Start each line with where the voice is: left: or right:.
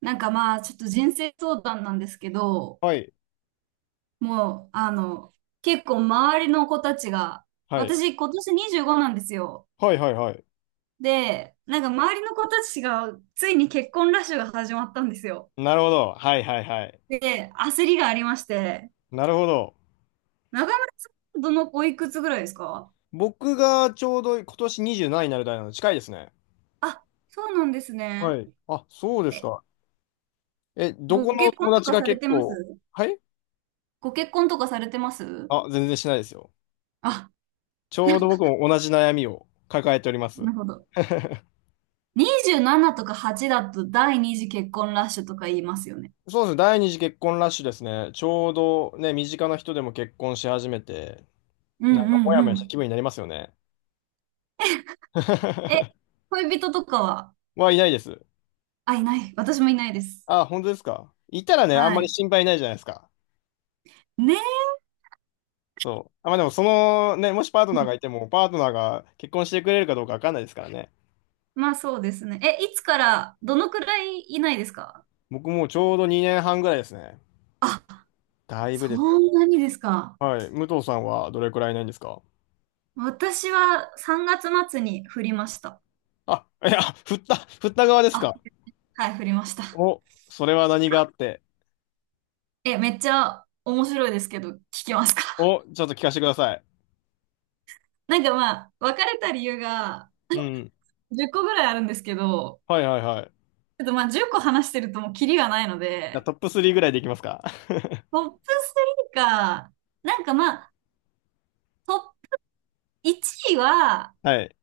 right: なんかまあ、ちょっと人生相談なんですけど、
left: はい、
right: もう、結構周りの子たちが、
left: はい、
right: 私今年25なんですよ。
left: はい、はい、はい。
right: で、なんか周りの子たちが、ついに結婚ラッシュが始まったんですよ。
left: なるほど。はい、はい、はい。
right: で、焦りがありまして、
left: なるほど。
right: 中村さん、おいくつぐらいですか？
left: 僕がちょうど今年27になる代なので近いですね。
right: あ、そうなんです
left: は
right: ね。
left: い。あ、そうです
right: え、
left: か。え、ど
right: ご
left: この
right: 結婚
left: 友
right: と
left: 達
right: か
left: が
right: され
left: 結
right: てま
left: 構、
right: す
left: はい。
right: ご結婚とかされてます
left: あ、全然しないですよ。
right: あ、
left: ちょうど僕も同じ悩みを抱えております。
right: なるほど。27とか8だと第二次結婚ラッシュとか言いますよね。
left: そうですね。第二次結婚ラッシュですね。ちょうどね、身近な人でも結婚し始めて、
right: うんう
left: なんかモヤモ
right: んう
left: ヤした
right: ん。
left: 気分になりますよね。
right: え、恋人とかは、
left: はいないです。
right: あ、いない。私もいないです。
left: あ、本当ですか。いたらね、あん
right: は
left: まり
right: い。
left: 心配ないじゃないですか。
right: ね
left: そう。あ、まあでも、そのね、もしパートナー
right: え。
left: がいても、パートナーが結婚してくれるかどうかわかんないですからね。
right: まあそうですね。え、いつから、どのくらいいないですか？
left: 僕もうちょうど2年半ぐらいですね。
right: あ、
left: だいぶ
right: そ
left: ですよ。
right: んなにですか。
left: はい。武藤さんはどれくらいないんですか？
right: 私は3月末に振りました。
left: あ、いや、振った側です
right: あ、
left: か？
right: はい、振りました。
left: お、それは何があって。
right: え、めっちゃ面白いですけど、聞きますか？
left: お、ちょっと聞かせてください。
right: なんかまあ、別れた理由が
left: うん。
right: 10個ぐらいあるんですけど、
left: はいはいはい。じ
right: ちょっとまあ10個話してるともうキリがないの
left: ゃあ
right: で、
left: トップ3ぐらいでいきますか？
right: ト ップ3か、なんかまあ、トッ1位は、
left: はい。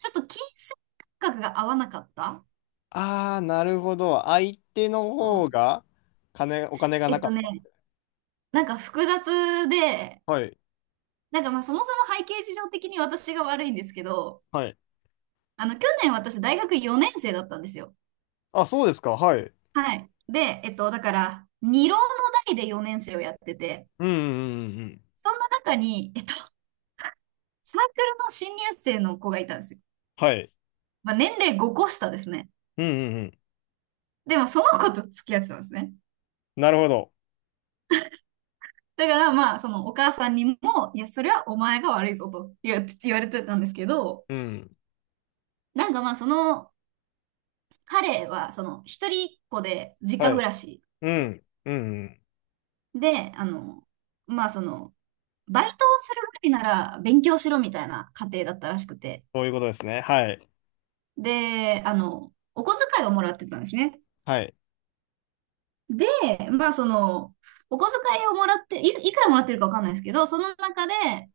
right: ちょっと金銭感覚が合わなかった。
left: あー、なるほど。相手の
right: そう。
left: 方が、お金が
right: え
left: な
right: っと
left: か
right: ね、
left: っ
right: なんか複雑で、
left: た。はい。
right: なんかまあそもそも背景事情的に私が悪いんですけど、
left: はい。
right: 去年私大学4年生だったんですよ。
left: あ、そうですか。はい。
right: はい。で、だから、二浪の代で4年生をやってて、
left: うんうんうんうん。
right: そんな中に、サークルの新入生の子がいたんですよ。
left: はい。
right: まあ年齢5個下ですね。
left: うんうんうん。
right: でもその子と付き合ってたんですね。
left: なるほど。
right: だからまあ、そのお母さんにも、いや、それはお前が悪いぞと言われてたんですけど、
left: うん。
right: なんかまあ、その彼は、その一人っ子で実家
left: は
right: 暮
left: い。
right: らし
left: う
right: ですよ。
left: ん。うんうん。
right: で、まあその、バイトをするぐらいなら勉強しろみたいな家庭だったらしくて。
left: そういうことですね。はい。
right: で、お小遣いをもらってたんですね。
left: はい。
right: で、まあその、お小遣いをもらって、いくらもらってるかわかんないですけど、その中で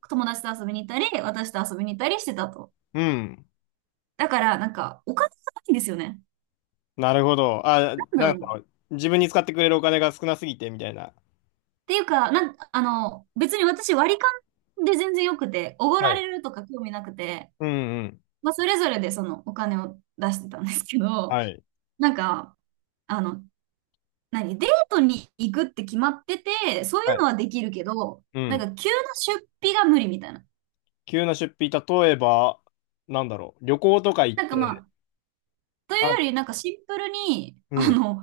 right: 友達と遊びに行ったり、私と遊びに行ったりしてたと。
left: うん。
right: だから、なんか、お金がないんですよね。
left: なるほど。あ、
right: なん
left: な
right: だ
left: ん
right: ろうな。っ
left: か、自分に使ってくれるお金が少なすぎて、みたいな。
right: ていうか、なん、あの、別に私割り勘で全然よくて、おご
left: は
right: ら
left: い。
right: れるとか興味なくて、
left: うんうん。
right: まあ、それぞれでそのお金を出してたんですけど、
left: はい。
right: なんか、あの、何、デートに行くって決まってて、そうい
left: は
right: うの
left: い。
right: はできるけど、
left: う
right: なん
left: ん。
right: か急な出費が無理みたいな。
left: 急な出費、例えば、なんだろう。旅行とか行っ
right: なんかま
left: て、
right: あ、というよ
left: あ、
right: り、なんかシンプルに、
left: うん。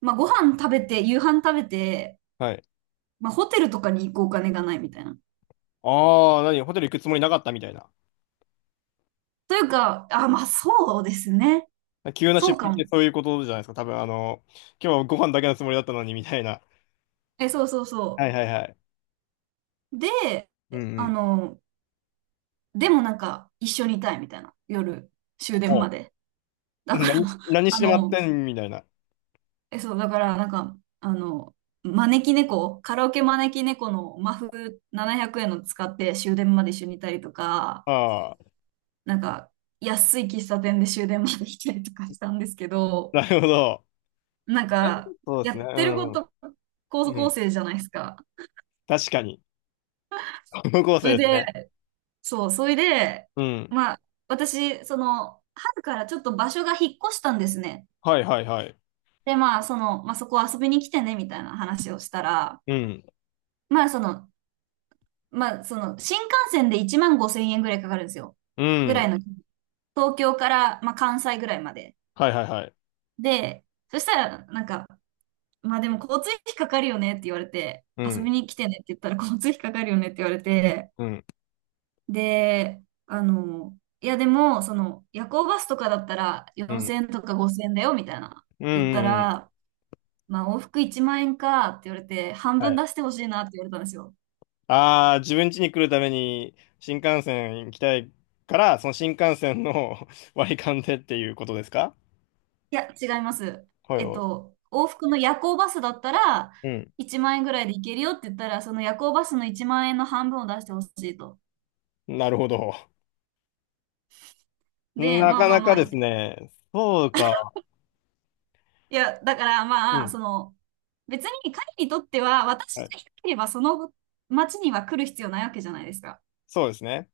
right: まあ、ご飯食べて、夕飯食べて、
left: はい。
right: まあ、ホテルとかに行くお金がないみたいな。
left: ああ、何、ホテル行くつもりなかったみたいな。
right: というか、あ、まあそうですね。
left: 急な
right: そう
left: 出
right: か
left: 費っ
right: も。
left: てそういうことじゃないですか。多分、今日はご飯だけのつもりだったのに、みたいな。
right: え、そうそう
left: は
right: そ
left: いはいはい。
right: う。で、
left: うんう
right: あ
left: ん。
right: の、でもなんか一緒にいたいみたいな。夜、終電
left: お、
right: まで。だから、
left: 何、何し
right: あ
left: てまっ
right: の、
left: てんみたいな。
right: え、そう、だからなんか、あの、招き猫、カラオケ招き猫のマフ700円の使って終電まで一緒にいたりとか、
left: ああ、
right: なんか安い喫茶店で終電まで来たりとかしたんですけど、
left: なるほど。
right: なんか
left: そうで
right: や
left: す
right: っ
left: ね。う
right: てるこ
left: ん。
right: と高
left: う
right: 校
left: ん。
right: 生じゃないですか。
left: 確かに。高校
right: そ
left: 生
right: れ
left: です
right: で、
left: ね。
right: そう、それで、
left: うん。
right: まあ、私、その、春からちょっと場所が引っ越したんですね。
left: はいはいはい。
right: で、まあ、その、まあ、そこ遊びに来てね、みたいな話をしたら、
left: うん。
right: まあ、その、新幹線で1万5千円ぐらいかかるんですよ。
left: う
right: ぐらい
left: ん。
right: の、東京から、まあ、関西ぐらいまで。
left: はいはいはい。
right: で、そしたら、なんか、まあ、でも交通費かかるよねって言われて、
left: う
right: 遊
left: ん。
right: びに来てねって言ったら交通費かかるよねって言われて、
left: うん。
right: で、いやでも、その、夜行バスとかだったら
left: うん。
right: 4000円とか5000円だよみたいな
left: うん。
right: 言った
left: うん。
right: ら、まあ往復1万円かって言われて、半
left: は
right: 分
left: い。
right: 出してほしいなって言われたんですよ。
left: ああ、自分家に来るために新幹線行きたいから、その新幹線の 割り勘でっていうことですか？
right: いや、違います。
left: はいは
right: 往復の夜行バスだったら
left: い。
right: 1万円ぐらいで行けるよって言ったら、その夜行バスの1万円の半分を出してほしいと。
left: うん。なるほど。
right: で、
left: な
right: まあ
left: か
right: ま
left: な
right: あま
left: か
right: あ、
left: です
right: い
left: ね。そうか。
right: や、だから
left: う
right: まあ、
left: ん。
right: その、別に彼にとっては、
left: は
right: 私
left: い。
right: がいなければその町には来る必要ないわけじゃないですか。
left: そうですね。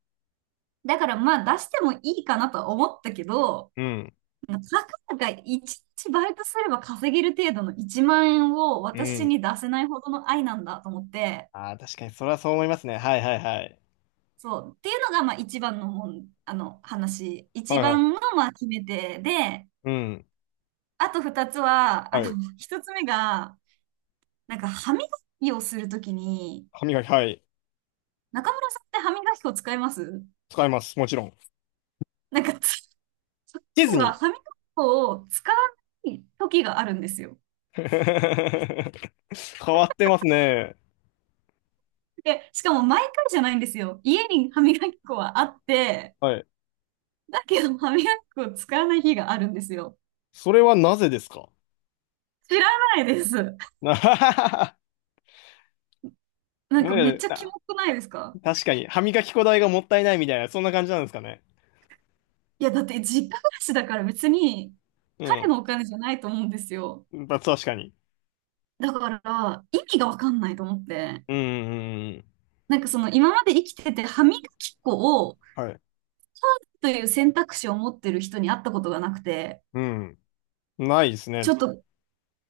right: だからまあ出してもいいかなとは思ったけど、
left: うん。
right: たかが1日バイトすれば稼げる程度の1万円を
left: う
right: 私
left: ん。
right: に出せないほどの愛なんだと思って、
left: ああ、確かに、それはそう思いますね。はいはいはい。
right: そう。っていうのがまあ一番のもん、あの話。一
left: はいはい。
right: 番のまあ決め手で、
left: うん。
right: あと二つは、
left: はい。
right: 一つ目が、なんか歯磨きをするときに、
left: 歯磨き、はい。
right: 中村さんって歯磨き粉使います
left: 使います。もちろん。
right: なんかつ、そ
left: ディズ
right: こは
left: ニ
right: 歯磨き粉を使わない時があるんですよ。
left: ー。変わってますね。
right: で、しかも毎回じゃないんですよ。家に歯磨き粉はあって、
left: はい。
right: だけど歯磨き粉を使わない日があるんですよ。
left: それはなぜですか？
right: 知らないです。
left: ね
right: なんかめっ
left: え、
right: ちゃキ
left: あ、
right: モくないですか？
left: 確かに。歯磨き粉代がもったいないみたいな、そんな感じなんですかね。
right: いや、だって実家暮らしだから別に彼
left: う
right: のお金じゃないと思うんですよ。
left: ん。確かに。
right: だから意味がわかんないと思って。
left: うんうんうんうん。
right: なんかその今まで生きてて歯磨き粉を
left: はい。
right: という選択肢を持ってる人に会ったことがなくて、
left: うん。ないです
right: ち
left: ね。
right: ょっと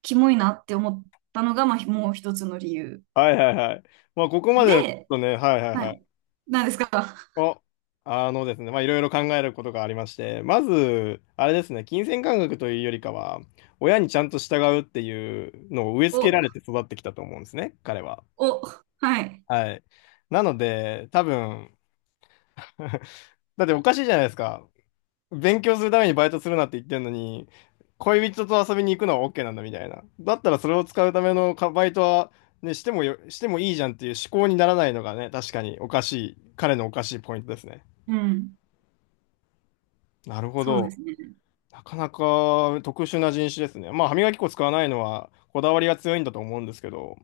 right: キモいなって思ったのが、まあ、もう一つの理由。
left: はいはいはい。まあ、ここまではちょっ
right: で、
left: とね、はいはい
right: は
left: は
right: い。
left: い。
right: なんですか？
left: お、あのですね、まあ、いろいろ考えることがありまして、まず、あれですね、金銭感覚というよりかは、親にちゃんと従うっていうのを植え付けられ
right: お、
left: て育ってきたと思うんですね、彼は。
right: お、はい。
left: はい。なので、多分 だっておかしいじゃないですか。勉強するためにバイトするなって言ってるのに、恋人と遊びに行くのは OK なんだみたいな。だったらそれを使うためのかバイトは、ね、してもいいじゃんっていう思考にならないのがね、確かにおかしい、彼のおかしいポイントですね。
right: うん。
left: なるほ
right: そうで
left: ど。
right: すね。
left: なかなか特殊な人種ですね。まあ、歯磨き粉使わないのはこだわりが強いんだと思うんですけど、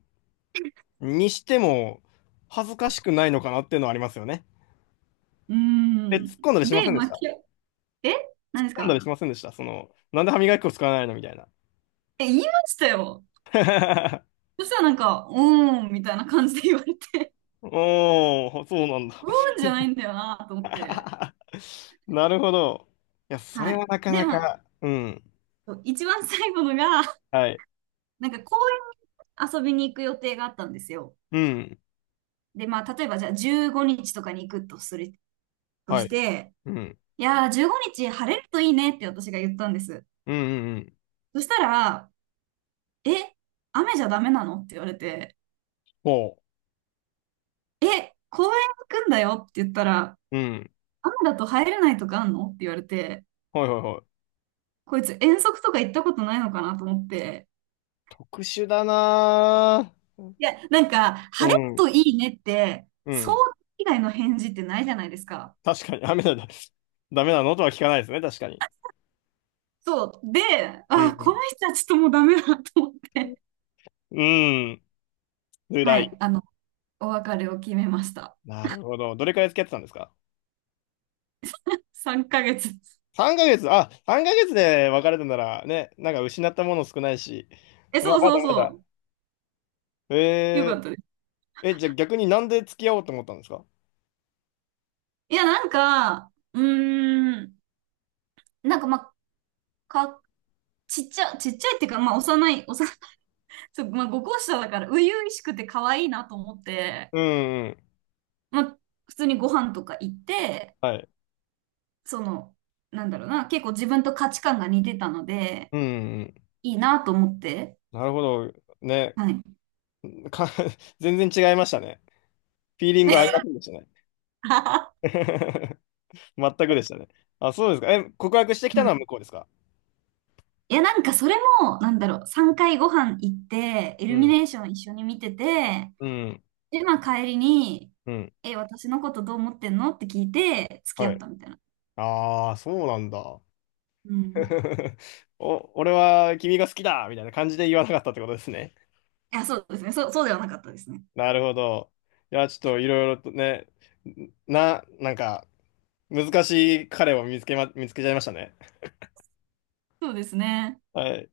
left: にしても恥ずかしくないのかなっていうのはありますよね。
right: う
left: え、
right: ん。
left: 突っ込んだりしませ
right: で、
left: んで
right: ま
left: し
right: あ、
left: た？突っ
right: え何です
left: 込んだり
right: か？
left: しませんでしたその、なんで歯磨き粉使わないのみたいな。
right: 言いましたよ。そしたらなんか、うーん、みたいな感じで言われて、
left: おー、そうなんだ。
right: うーんじゃないんだよなと思って。
left: なるほど。いや、そ
right: は
left: れ
right: い。
left: はなかな
right: で、まあ、
left: か、うん。
right: そう一番最後のが、
left: はい。
right: なんか公園に遊びに行く予定があったんですよ。
left: うん。
right: で、まあ、例えばじゃあ15日とかに行くとする、と
left: は
right: し
left: い。
right: て、
left: うん。
right: いやー、15日晴れるといいねって私が言ったんです。
left: うん、うん、うん。
right: そしたら、え、雨じゃダメなのって言われて、
left: ほ
right: 公園行くんだよって言ったら、
left: う。うん。
right: 雨だと入れないとかあんのって言われて、
left: はい、はい、はい。
right: こいつ遠足とか行ったことないのかなと思って。
left: 特殊だな
right: いや、なんか、
left: ぁ。う
right: 晴れる
left: ん。
right: といいねって、
left: う
right: そう
left: ん。
right: 以外の返事ってないじゃないですか。
left: 確かに、ダメだ、ダメなのとは聞かないですね、確かに。
right: そう。で、
left: う
right: あ、この
left: ん。
right: 人はちょっともうダメだなと思って。
left: うん。辛
right: は
left: い。
right: い、お別れを決めました。
left: なるほど。どれくらい付き合ってたんですか
right: 3ヶ月。
left: ?3 ヶ月、あ、3ヶ月で別れたなら、ね、なんか失ったもの少ないし。
right: え、
left: まあ、
right: そう
left: ま
right: そ
left: だ
right: う
left: まだ。
right: そう。よ
left: え
right: かっ
left: ー、
right: たです。
left: え、じゃあ逆になんで付き合おうと思ったんですか？
right: いや、なんか、うーん、なんかまあ、か、ちっちゃ、ちっちゃいっていうか、まあ、幼い、幼いそう、まあ、5校舎だから、初々しくて可愛いなと思って、
left: うんうん。
right: まあ、普通にご飯とか行って、
left: はい。
right: その、なんだろうな、結構自分と価値観が似てたので、
left: うんうん。
right: いいなと思って、
left: なるほど。ね。
right: はい。
left: か、全然違いましたね。フィーリングありませんでしたね。全くでしたね。あ、そうですか。え、告白してきた
right: は
left: の
right: い。
left: は向こうですか？
right: いや、なんかそれも、なんだろう、3回ご飯行って、イ
left: う
right: ルミ
left: ん。
right: ネーション一緒に見てて、
left: うん、
right: で、まあ帰りに、
left: うん、
right: 私のことどう思ってんのって聞いて、付き合
left: は
right: っ
left: い。
right: たみたいな。
left: ああ、そうなんだ。
right: うん。
left: お、俺は君が好きだみたいな感じで言わなかったってことですね。
right: いや、そうですね。そうではなかったですね。
left: なるほど。いや、ちょっといろいろとね、なんか、難しい彼を見つけちゃいましたね。
right: そうですね。
left: はい。